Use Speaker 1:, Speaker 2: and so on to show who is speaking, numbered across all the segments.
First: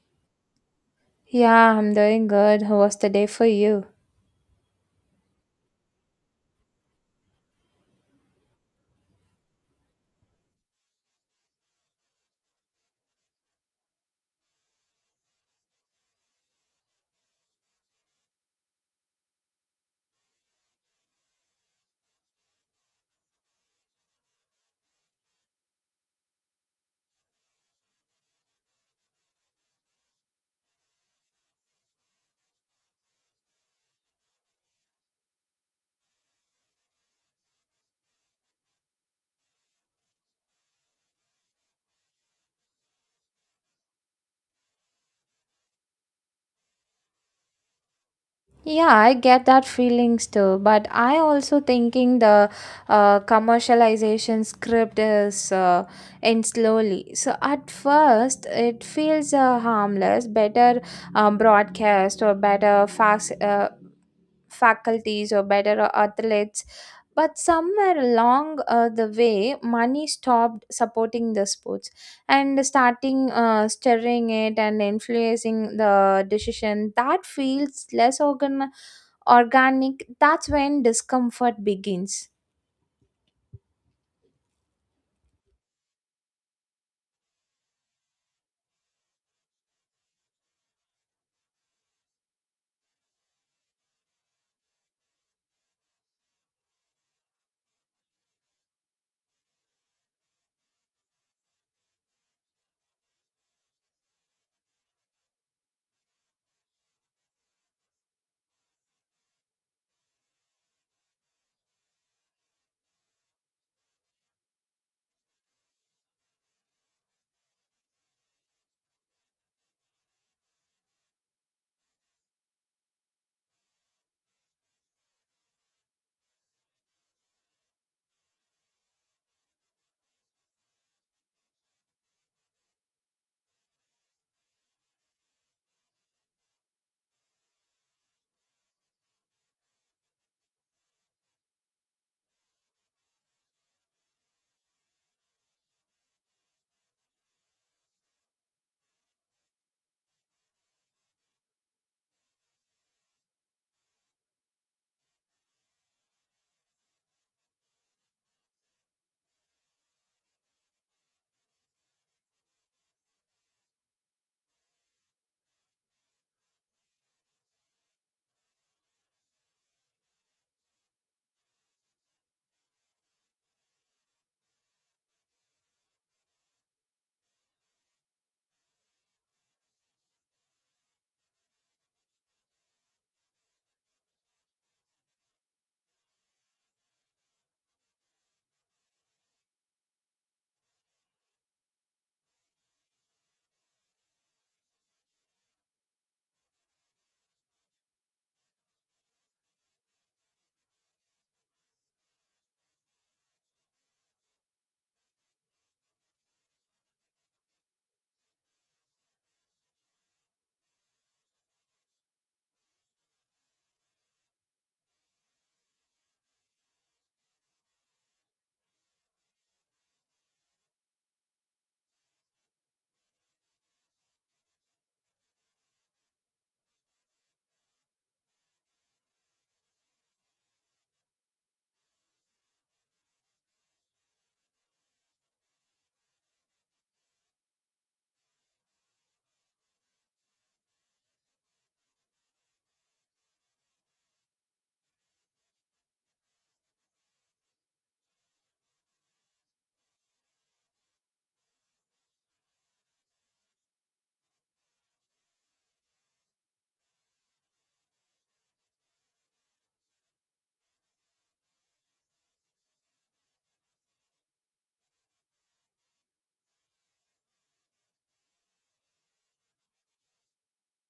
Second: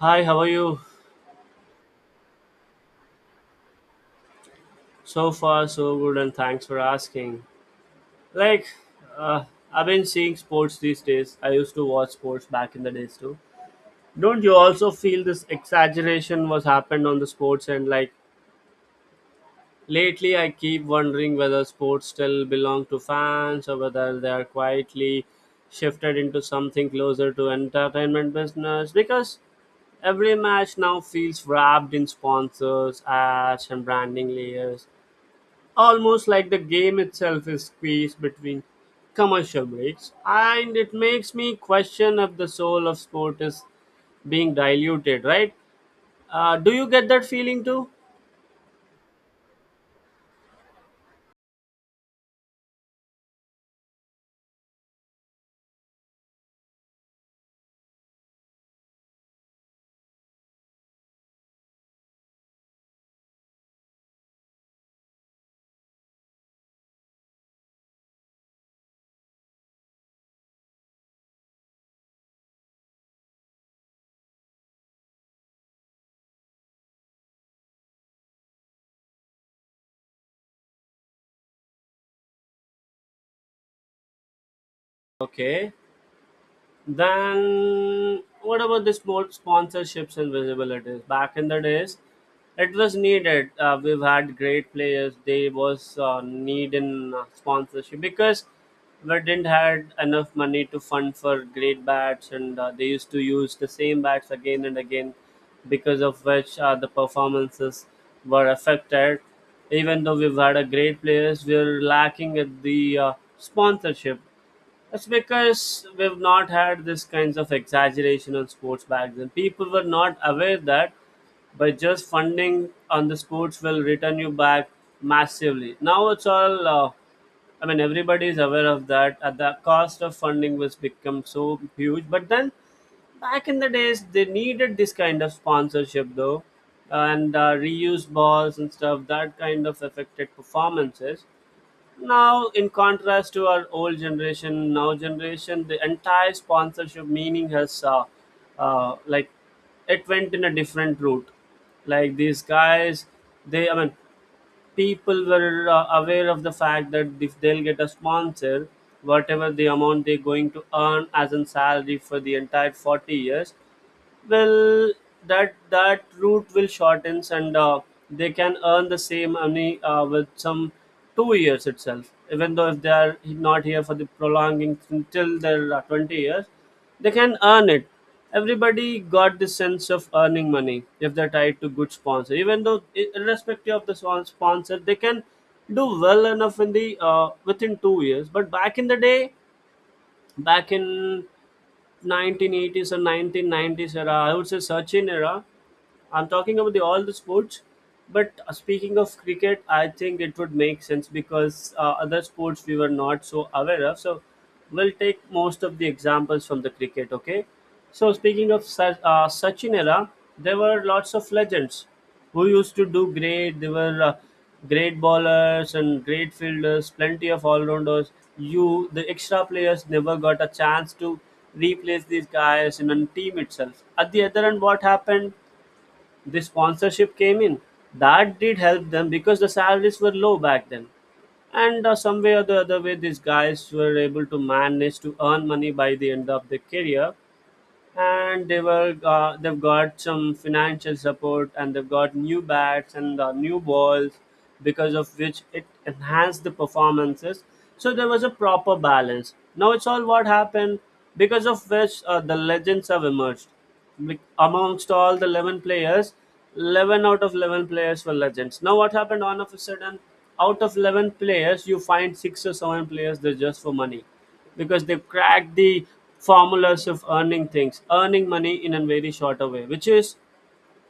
Speaker 1: Hi, how are you?
Speaker 2: Yeah, I'm doing good. How was the day for you?
Speaker 1: So far, so good, and thanks for asking. Like, uh, I've been seeing sports these days. I used to watch sports back in the days too. Don't you also feel this exaggeration was happened on the sports and like lately I keep wondering whether sports still belong to fans or whether they are quietly shifted into something closer to entertainment business because every match now feels wrapped in sponsors, ads and branding layers almost like the game itself is squeezed between commercial breaks, and it makes me question if the soul of sport is being diluted, right? Do you get that feeling too?
Speaker 2: Yeah, I get that feelings too, but I also thinking the commercialization script is in slowly. So at first, it feels harmless, better broadcast or better faculties or better athletes. But somewhere along the way, money stopped supporting the sports and starting stirring it and influencing the decision. That feels less organic. That's when discomfort begins.
Speaker 1: Okay. Then, what about the small sponsorships and visibilities? Back in the days, it was needed. We've had great players. They was need in sponsorship because we didn't had enough money to fund for great bats, and they used to use the same bats again and again, because of which the performances were affected. Even though we've had a great players, we're lacking at the sponsorship. That's because we've not had this kinds of exaggeration on sports back then. People were not aware that by just funding on the sports will return you back massively. Now it's all, I mean, everybody is aware of that. At the cost of funding was become so huge. But then back in the days, they needed this kind of sponsorship though, and reuse balls and stuff. That kind of affected performances now in contrast to our old generation, now generation, the entire sponsorship meaning has like, it went in a different route, like these guys, they, I mean, people were aware of the fact that if they'll get a sponsor, whatever the amount they're going to earn as a salary for the entire 40 years, well, that route will shortens, and they can earn the same money with some 2 years itself. Even though if they are not here for the prolonging until their 20 years, they can earn it. Everybody got the sense of earning money if they're tied to good sponsor. Even though, irrespective of the sponsor, they can do well enough in the within 2 years. But back in the day, back in 1980s or 1990s era, I would say Sachin era. I'm talking about the, all the sports, but speaking of cricket, I think it would make sense because other sports we were not so aware of. So we'll take most of the examples from the cricket. Okay. So speaking of Sachin era, there were lots of legends who used to do great. They were great bowlers and great fielders, plenty of all rounders. You, the extra players, never got a chance to replace these guys in a team itself. At the other end, what happened? The sponsorship came in. That did help them because the salaries were low back then. And some way or the other way, these guys were able to manage to earn money by the end of their career, and they've got some financial support, and they've got new bats and new balls, because of which it enhanced the performances. So there was a proper balance. Now it's all what happened because of which the legends have emerged. Like, amongst all the 11 players, 11 out of 11 players were legends. Now what happened all of a sudden, out of 11 players you find six or seven players, they're just for money because they cracked the formulas of earning things, earning money in a very shorter way, which is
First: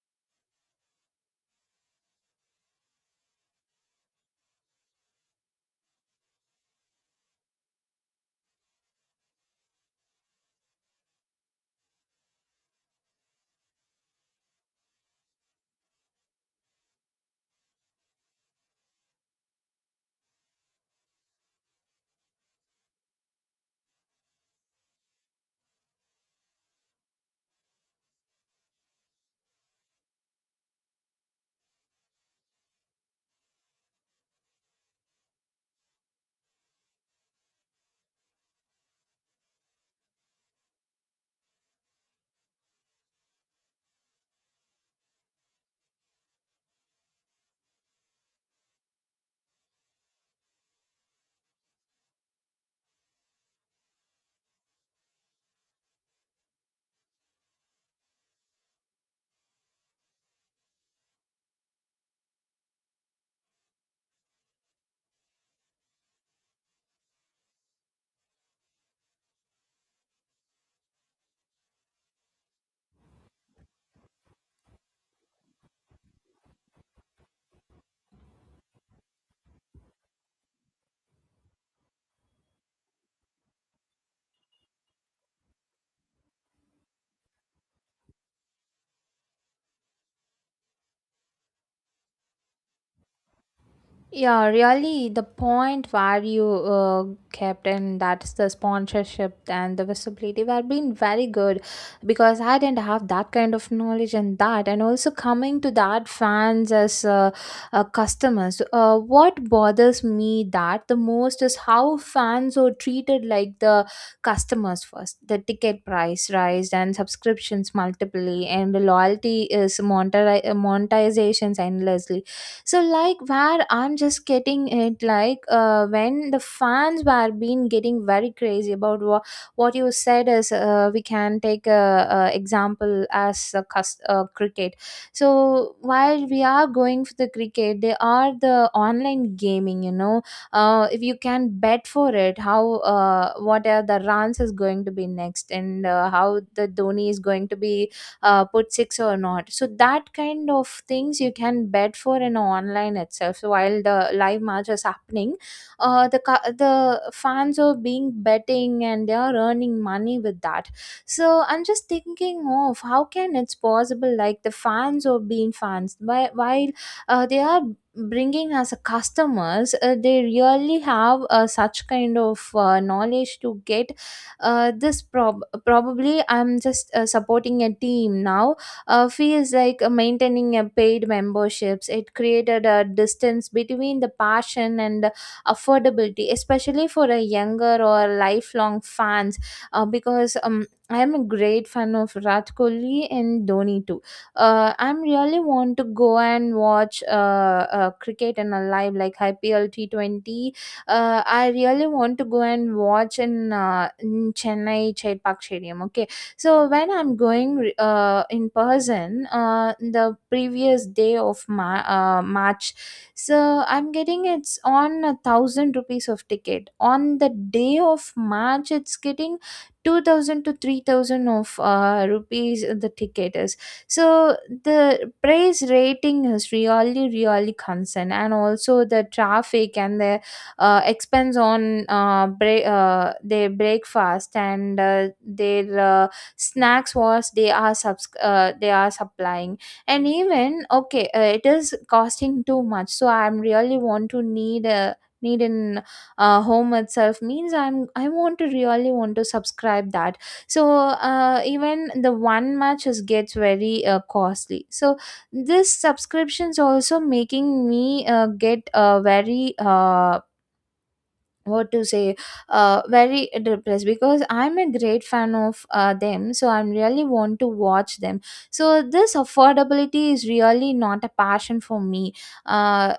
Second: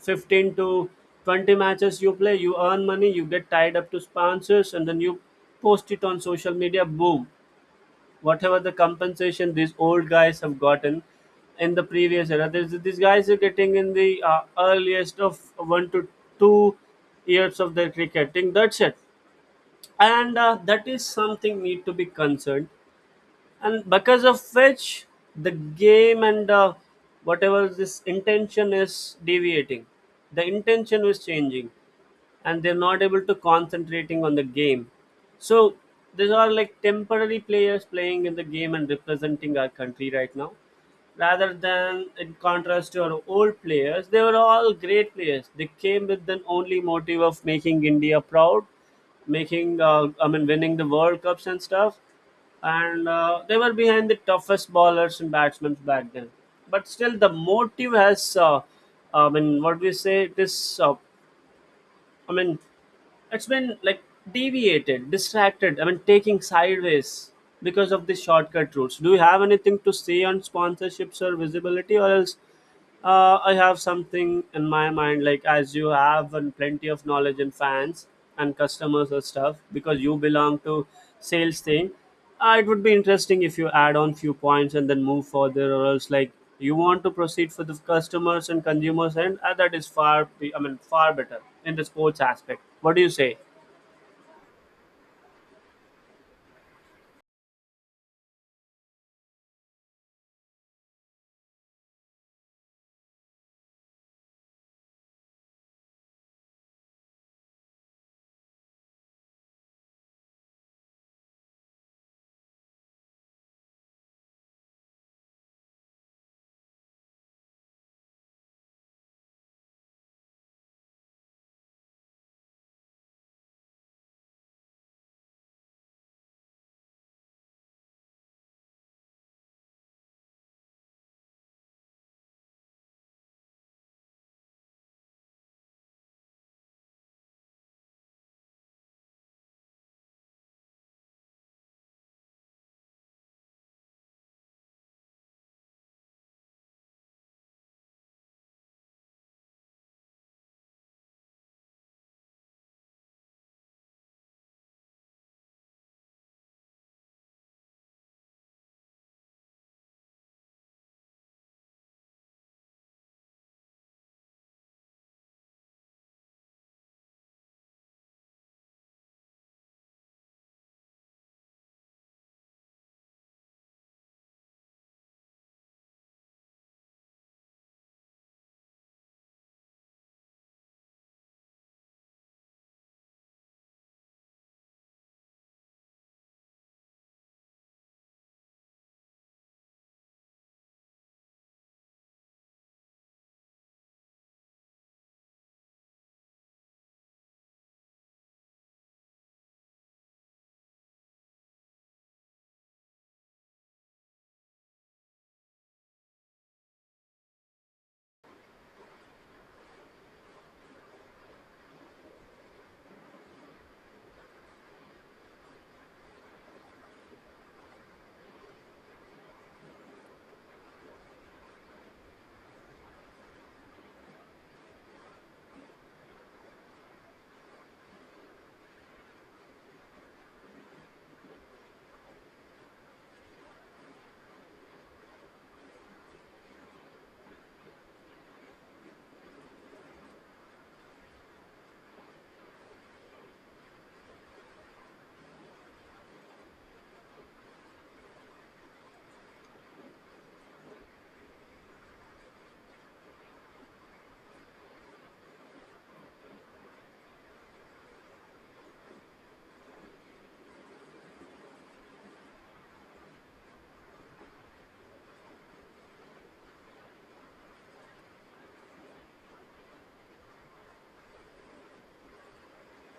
Speaker 1: 15 to 20 matches you play, you earn money, you get tied up to sponsors and then you post it on social media, boom. Whatever the compensation these old guys have gotten in the previous era, there's, these guys are getting in the earliest of 1 to 2 years of their cricketing. That's it, and that is something need to be concerned, and because of which the game and whatever this intention is deviating, the intention is changing, and they're not able to concentrating on the game. So these are like temporary players playing in the game and representing our country right now, rather than in contrast to our old players, they were all great players. They came with the only motive of making India proud, making I mean winning the World Cups and stuff, and they were behind the toughest bowlers and batsmen back then. But still, the motive has I mean, what do you say? It is I mean, it's been like deviated, distracted. I mean, taking sideways because of the shortcut routes. Do you have anything to say on sponsorships or visibility, or else I have something in my mind? Like as you have and plenty of knowledge and fans and customers and stuff because you belong to sales thing, it would be interesting if you add on few points and then move further, or else like you want to proceed for the customers and consumers, and that is I mean, far better in the sports aspect. What do you say?
Speaker 2: Yeah, really, the point where you kept, and that's the sponsorship and the visibility were being very good because I didn't have that kind of knowledge and that, and also coming to that fans as customers. What bothers me that the most is how fans are treated like the customers first. The ticket price rise and subscriptions multiply, and the loyalty is monetizations endlessly. So like where I'm just getting it like when the fans were been getting very crazy about what you said is, we can take a example as a cricket. So while we are going for the cricket, they are the online gaming, you know. If you can bet for it, how what are the runs is going to be next and how the Dhoni is going to be put six or not. So that kind of things you can bet for in online itself. So while the live match is happening, the the fans are being betting and they are earning money with that. So I'm just thinking of how can it's possible, like the fans are being fans while they are bringing as a customers. They really have such kind of knowledge to get this probably I'm just supporting a team now. Feels like maintaining a paid memberships. It created a distance between the passion and the affordability, especially for a younger or lifelong fans, because I'm a great fan of Virat Kohli and Dhoni too. I'm really want to go and watch cricket in a live like IPL T20. I really want to go and watch in Chennai Chait Park Stadium. Okay, so when I'm going in person, the previous day of March, so I'm getting it's on 1,000 rupees of ticket. On the day of March, it's getting 2,000 to 3,000 of rupees. The ticket is, so the price rating is really really concerned, and also the traffic and the expense on their breakfast and their snacks was they are they are supplying. And even okay, it is costing too much, so I'm really want to need a need in home itself, means I want to really want to subscribe that. So even the one match is gets very costly. So this subscriptions also making me get very what to say very depressed, because I'm a great fan of them, so I really want to watch them. So this affordability is really not a passion for me. Uh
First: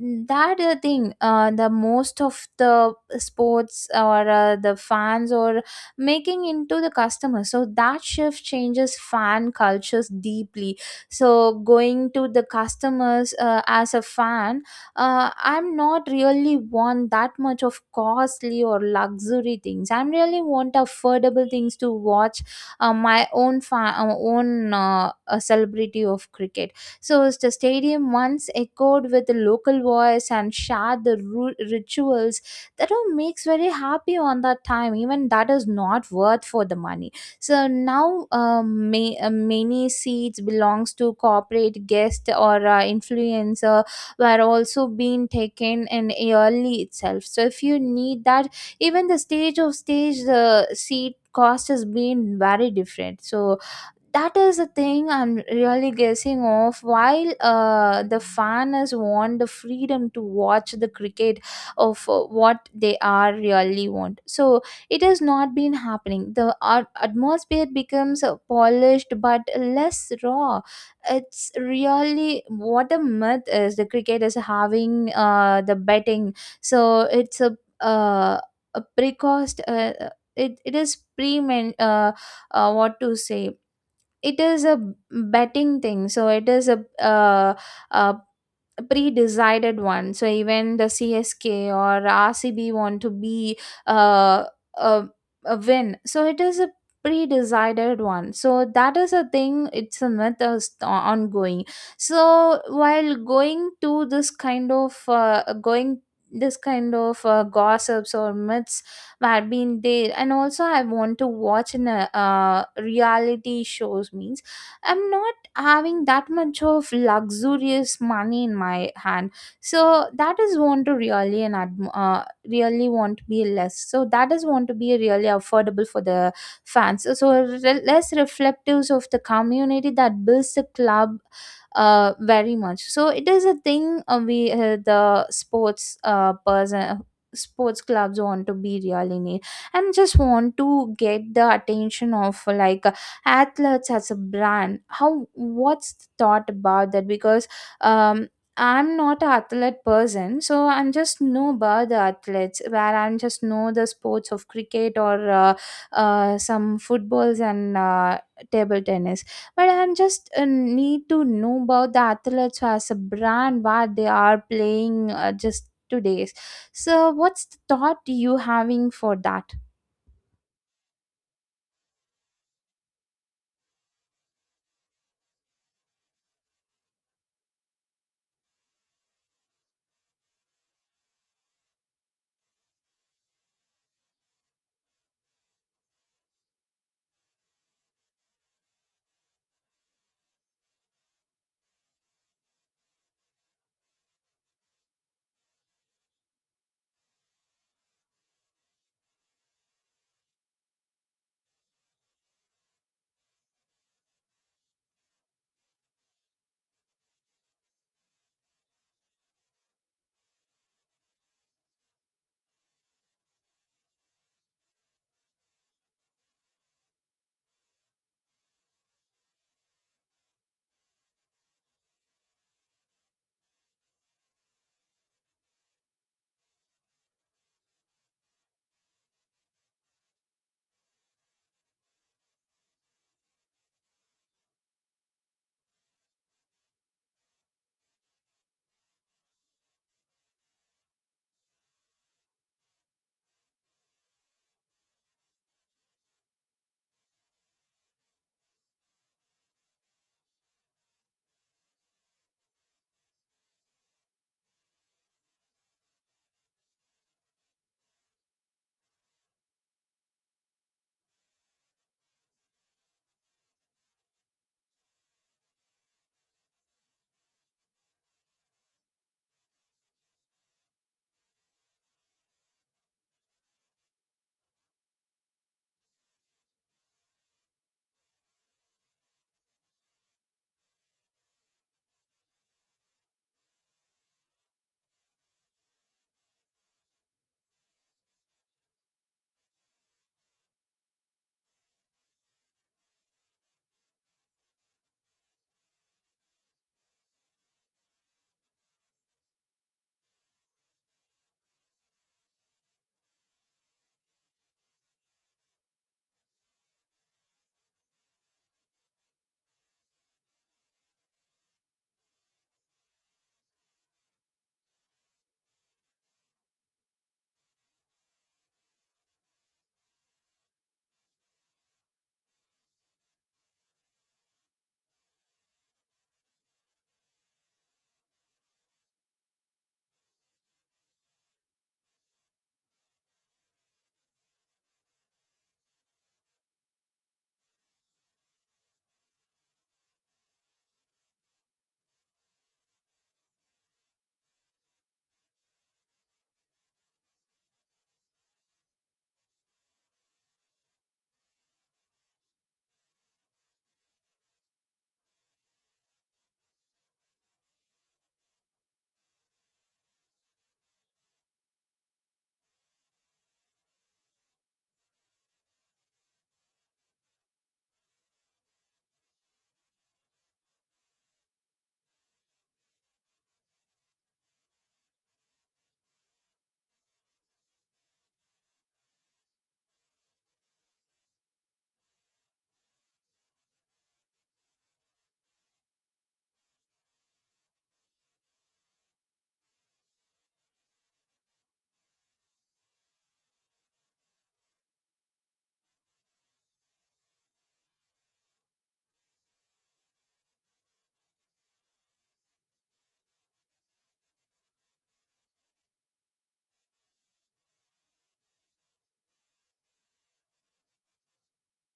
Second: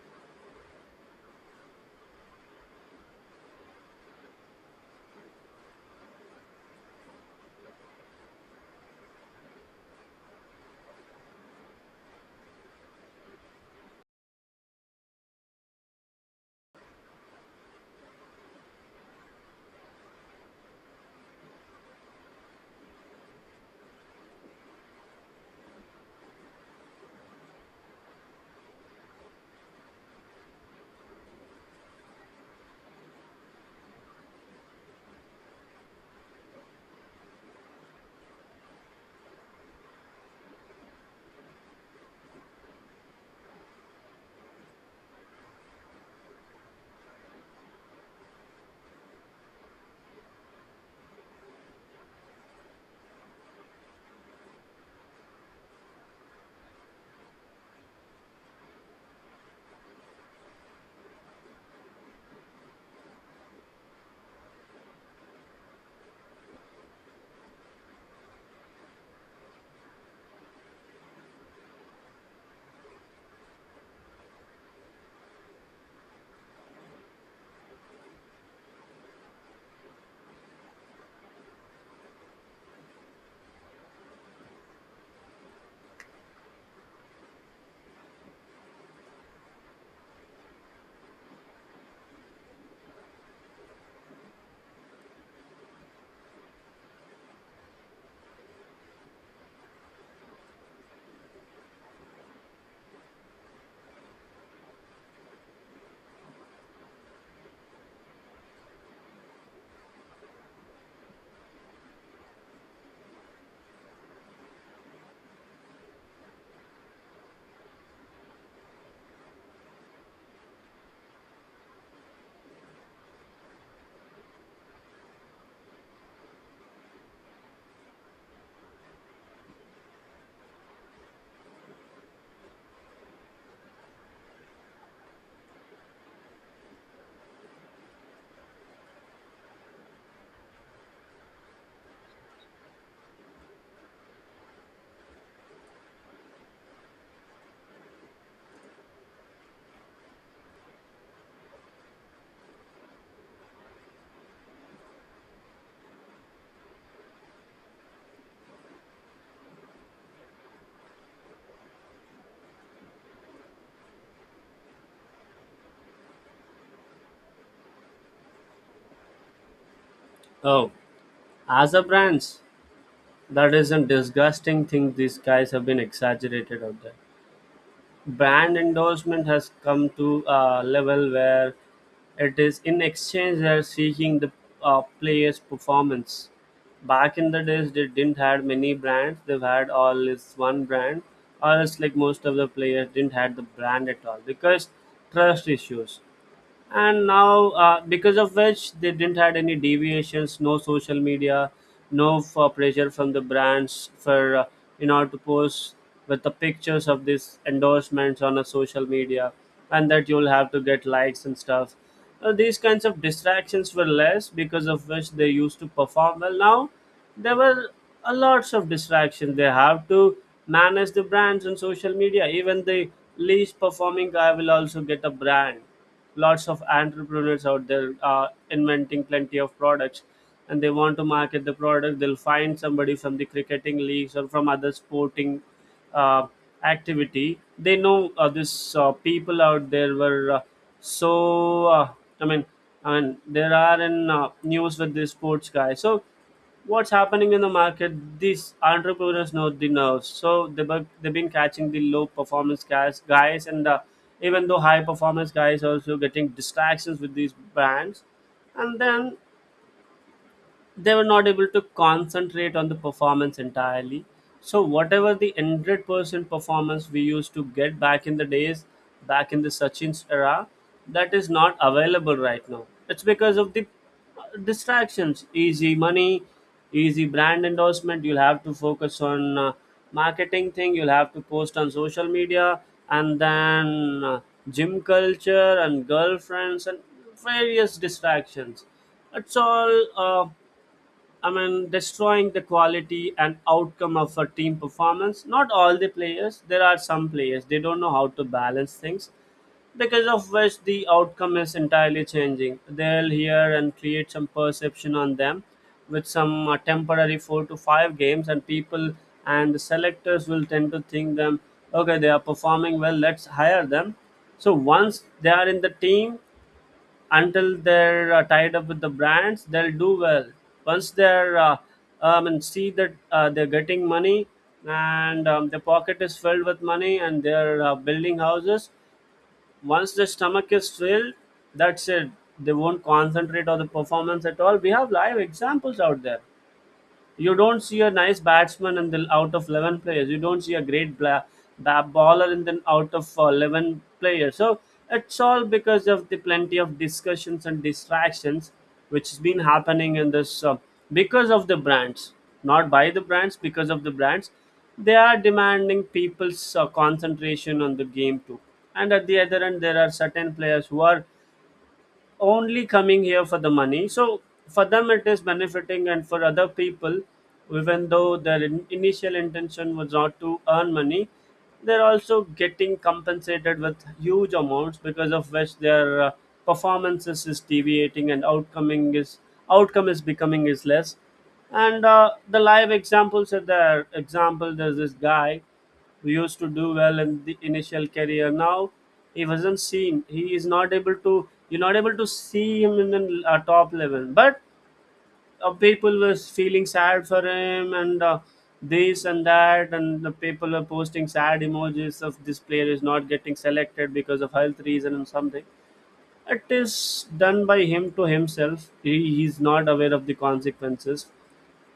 Speaker 2: that Thing the most of the sports or the fans or making into the customer, so that shift changes fan cultures deeply. So going to the customers as a fan, I'm not really want that much of costly or luxury things. I'm really want affordable things to watch my own own celebrity of cricket. So as the stadium once echoed with the local voice and shared the rituals, that all makes very happy on that time, even that is not worth for the money. So now many seats belongs to corporate guest or influencer were also being taken in early itself. So if you need that, even the stage of stage the seat cost has been very different. So that is the thing I'm really guessing of. While the fan has want the freedom to watch the cricket of what they are really want, so it has not been happening. The atmosphere becomes polished but less raw. It's really what a myth is: the cricket is having the betting. So it's a precost it is pre uh, what to say it is a betting thing. So it is a uh, pre-decided one. So even the CSK or RCB want to be uh, a, a win, so it is a pre-decided one. So that is a thing, it's a myth is ongoing. So while going to this kind of going this kind of gossips or myths have been there, and also I want to watch in a reality shows, means I'm not having that much of luxurious money in my hand. So that is want to really and really want to be less. So that is want to be really affordable for the fans. So less reflectives of the community that builds the club very much. So it is a thing we the sports person sports clubs want to be really need, and just want to get the attention of like athletes as a brand. How, what's the thought about that? Because um I'm not an athlete person, so I'm just know about the athletes where I'm just know the sports of cricket or some footballs and table tennis. But I'm just need to know about the athletes as a brand what they are playing, just today's. So, what's the thought you having for that?
Speaker 1: Oh, as a brands, that is a disgusting thing. These guys have been exaggerated out there. Brand endorsement has come to a level where it is in exchange they're seeking the player's performance. Back in the days, they didn't had many brands. They've had all this one brand, or else like most of the players didn't had the brand at all because trust issues. And now because of which they didn't had any deviations, no social media, no for pressure from the brands for in order to post with the pictures of these endorsements on a social media, and that you'll have to get likes and stuff. These kinds of distractions were less because of which they used to perform well. Now there were a lots of distraction. They have to manage the brands on social media. Even the least performing guy will also get a brand. Lots of entrepreneurs out there inventing plenty of products, and they want to market the product. They'll find somebody from the cricketing leagues or from other sporting uh, activity. They know this people out there were so i mean I mean there are in news with the sports guy. So what's happening in the market, these entrepreneurs know the nerves. So they've been catching the low performance guys, and even though high performance guys also getting distractions with these brands, and then they were not able to concentrate on the performance entirely. So whatever the 100% performance we used to get back in the days, back in the Sachin's era, that is not available right now. It's because of the distractions, easy money, easy brand endorsement. You'll have to focus on marketing thing. You'll have to post on social media, and then gym culture and girlfriends and various distractions. It's all. I mean, destroying the quality and outcome of a team performance. Not all the players, there are some players, they don't know how to balance things because of which the outcome is entirely changing. They'll hear and create some perception on them with some temporary 4 to 5 games, and people and the selectors will tend to think them, okay, they are performing well, let's hire them. So once they are in the team, until they're tied up with the brands, they'll do well. Once they're and see that they're getting money and their pocket is filled with money and they're building houses, once the stomach is filled, that's it. They won't concentrate on the performance at all. We have live examples out there. You don't see a nice batsman in the out of 11 players. You don't see a great baller in the out of 11 players. So it's all because of the plenty of discussions and distractions which has been happening in this, because of the brands, not by the brands, because of the brands. They are demanding people's concentration on the game too. And at the other end, there are certain players who are only coming here for the money. So for them, it is benefiting, and for other people, even though their initial intention was not to earn money, they're also getting compensated with huge amounts because of which their performances is deviating and outcoming is outcome is becoming is less. And the live examples are there. Example, there's this guy who used to do well in the initial career. Now he wasn't seen. He is not able to. You're not able to see him in the top level. But people were feeling sad for him and this and that, and the people are posting sad emojis of this player is not getting selected because of health reason and something. It is done by him to himself. He's not aware of the consequences.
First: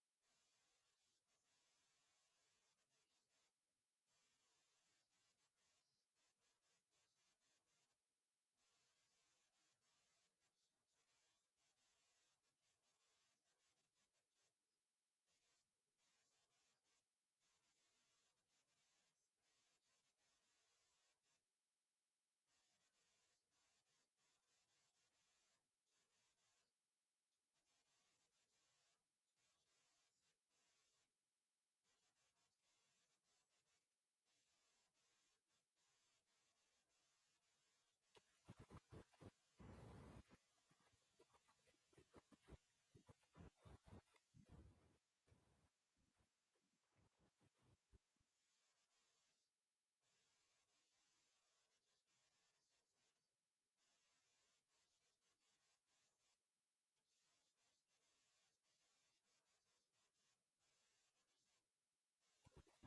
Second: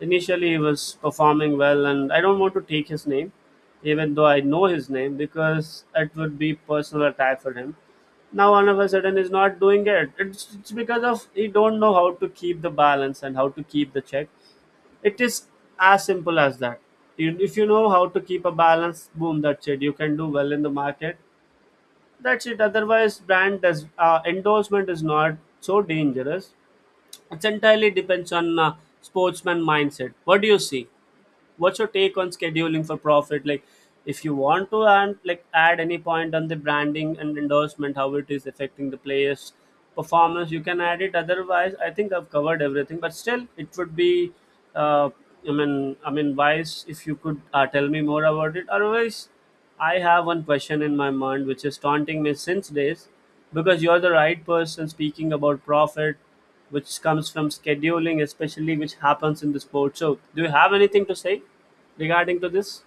Speaker 1: Initially, he was performing well, and I don't want to take his name, even though I know his name, because it would be personal attack for him. Now, all of a sudden, he's not doing it. It's because of he don't know how to keep the balance and how to keep the check. It is as simple as that. If you know how to keep a balance, boom, that's it. You can do well in the market. That's it. Otherwise, brand does endorsement is not so dangerous. It's entirely depends on sportsman mindset. What do you see? What's your take on scheduling for profit? Like if you want to and like add any point on the branding and endorsement how it is affecting the players performance, you can add it, otherwise I think I've covered everything. But still it would be uh, I mean wise if you could tell me more about it. Otherwise I have one question in my mind which is taunting me since days, because you're the right person speaking about profit which comes from scheduling, especially which happens in the sport. So, do you have anything to say regarding to this?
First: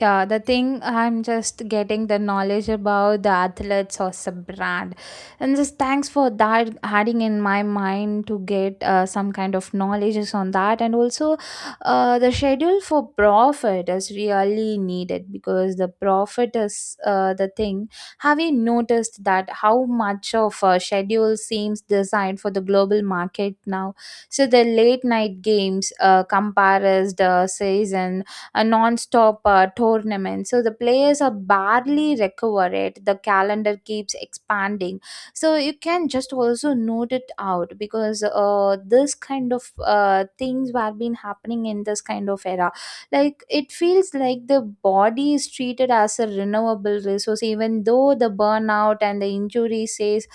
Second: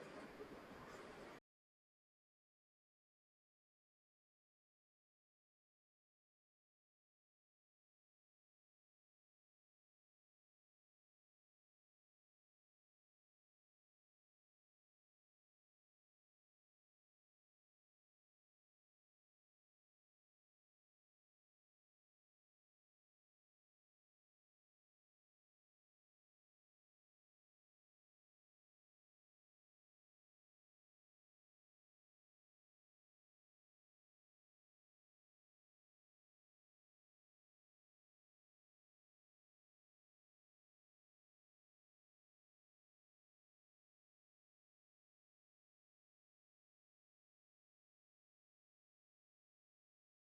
Speaker 2: Yeah, the thing I'm just getting the knowledge about the athletes or sub brand, and just thanks for that adding in my mind to get some kind of knowledges on that. And also the schedule for profit is really needed, because the profit is the thing. Have you noticed that how much of a schedule seems designed for the global market now? So the late night games, compares the season, a non-stop tournament, so the players are barely recovered, the calendar keeps expanding. So you can just also note it out, because this kind of things were been happening in this kind of era. Like, it feels like the body is treated as a renewable resource, even though the burnout and the injury says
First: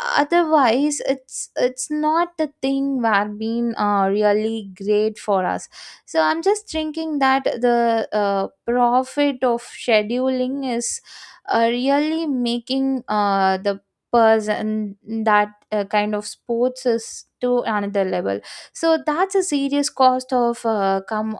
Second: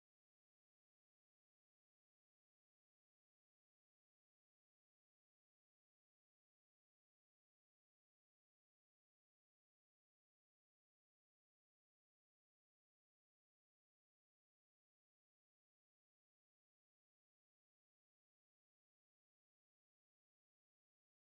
Speaker 2: otherwise. It's not the thing that been really great for us. So I'm just thinking that the profit of scheduling is really making the person that kind of sports is to another level. So that's a serious cost of come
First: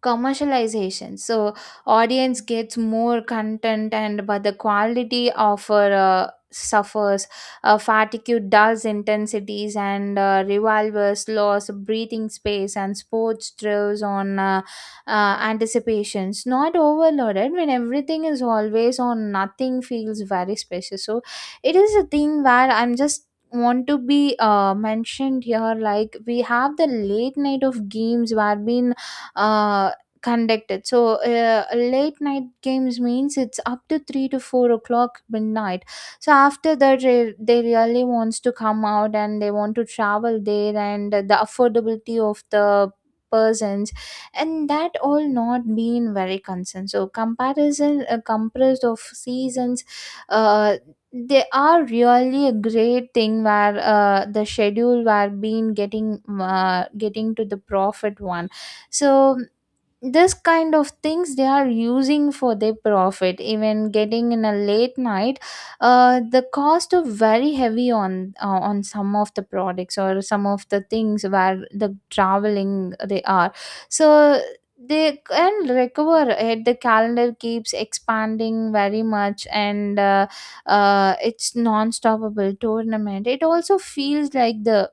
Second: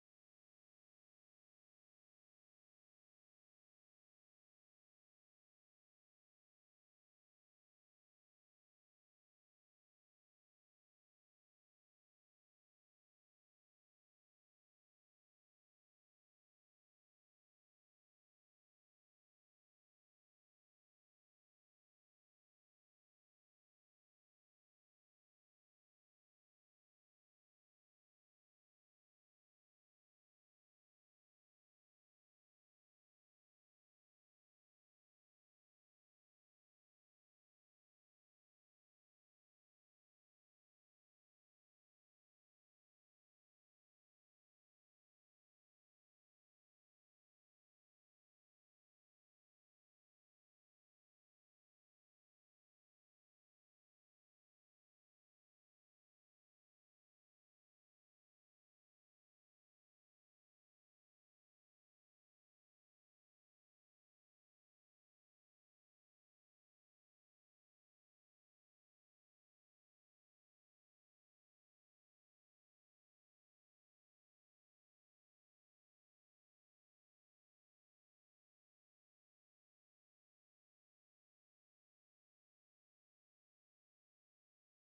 Speaker 2: commercialization. So audience gets more content and but the quality offer suffers. Fatigue dulls intensities and revolvers loss breathing space, and sports throws on anticipations not overloaded. When everything is always on, nothing feels very special. So it is a thing where I'm just want to be mentioned here, like we have the late night of games where been uh, conducted. So late night games means it's up to 3 to 4 o'clock midnight. So after that, they really wants to come out, and they want to travel there, and the affordability of the persons and that all not being very concerned. So comparison compressed of seasons, uh, they are really a great thing where the schedule were being getting to the profit one. So this kind of things they are using for their profit, even getting in a late night, the cost of very heavy on some of the products or some of the things where the traveling they are, so they can recover it. The calendar keeps expanding very much, and it's non-stoppable tournament. It also feels like the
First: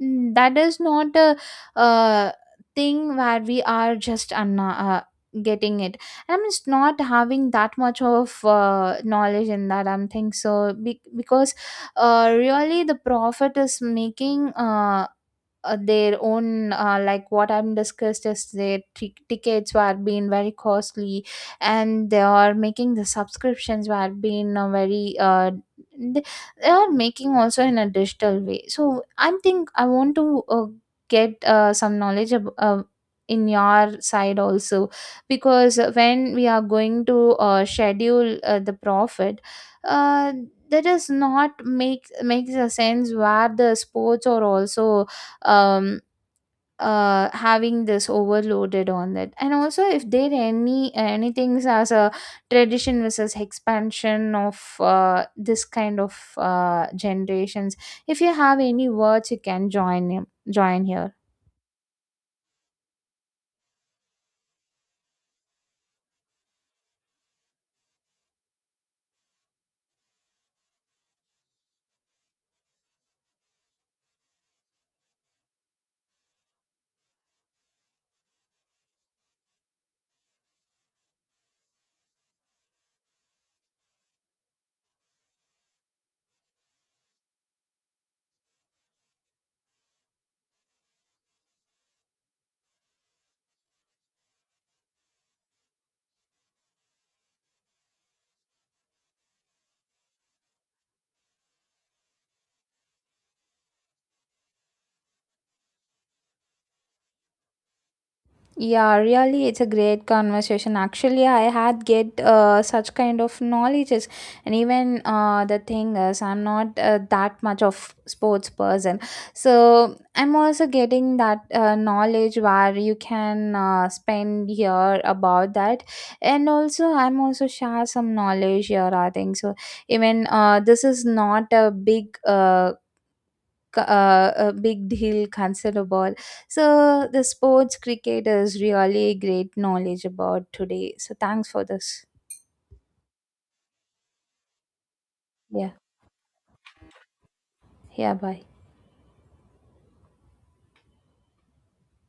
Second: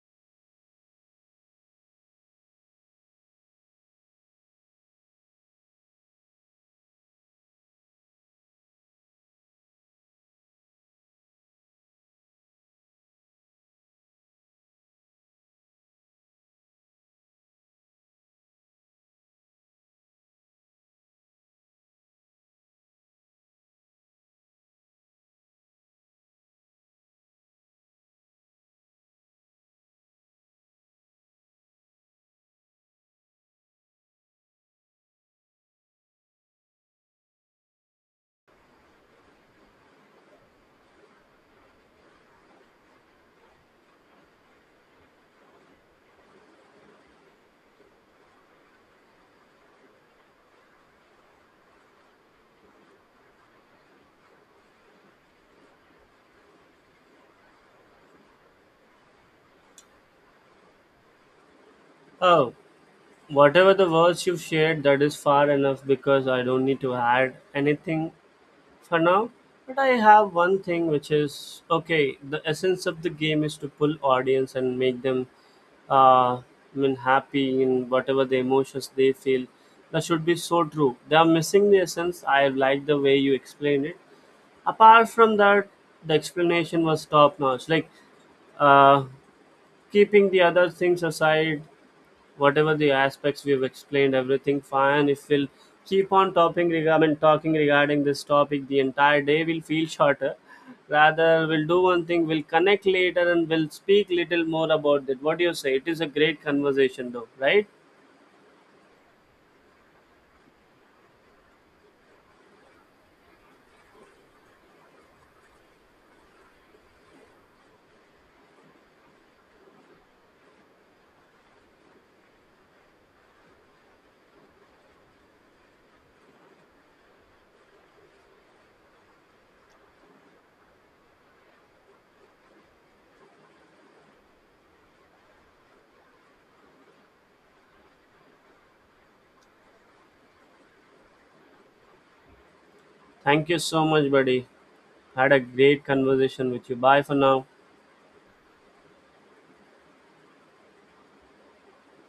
Speaker 2: That is not a uh, thing where we are just getting it. I'm just not having that much of knowledge in that, I'm think so because really the prophet is making their own like what I'm discussed is their tickets were being very costly, and they are making the subscriptions were being very th- they are making also in a digital way. So I think I want to get some knowledge in your side also, because when we are going to schedule the profit, uh, that does not makes a sense, where the sports are also um having this overloaded on that. And also if there any anything as a tradition versus expansion of this kind of generations, if you have any words you can join here.
Speaker 1: Oh, whatever the words you've shared, that is far enough because I don't need to add anything for now. But I have one thing which is okay, the essence of the game is to pull audience and make them, I mean, happy in whatever the emotions they feel. That should be so true. They are missing the essence. I like the way you explained it. Apart from that, the explanation was top notch. Like uh, keeping the other things aside, whatever the aspects we've explained everything fine. If we'll keep on topping regarding talking regarding this topic, the entire day will feel shorter. Rather we'll do one thing, we'll connect later and we'll speak little more about it. What do you say? It is a great conversation though, right?
Speaker 2: Yeah, really, it's a great conversation. Actually, I had get such kind of knowledges, and even the thing is, I'm not that much of sports person, so I'm also getting that knowledge where you can spend here about that, and also I'm also share some knowledge here. I think so. Even this is not a big a big deal considerable. So the sports cricket is really great knowledge about today, so thanks for this.
Speaker 1: Thank you so much, buddy. Had a
Speaker 2: Yeah.
Speaker 1: great conversation with you. Bye for now.
Speaker 2: Yeah, bye.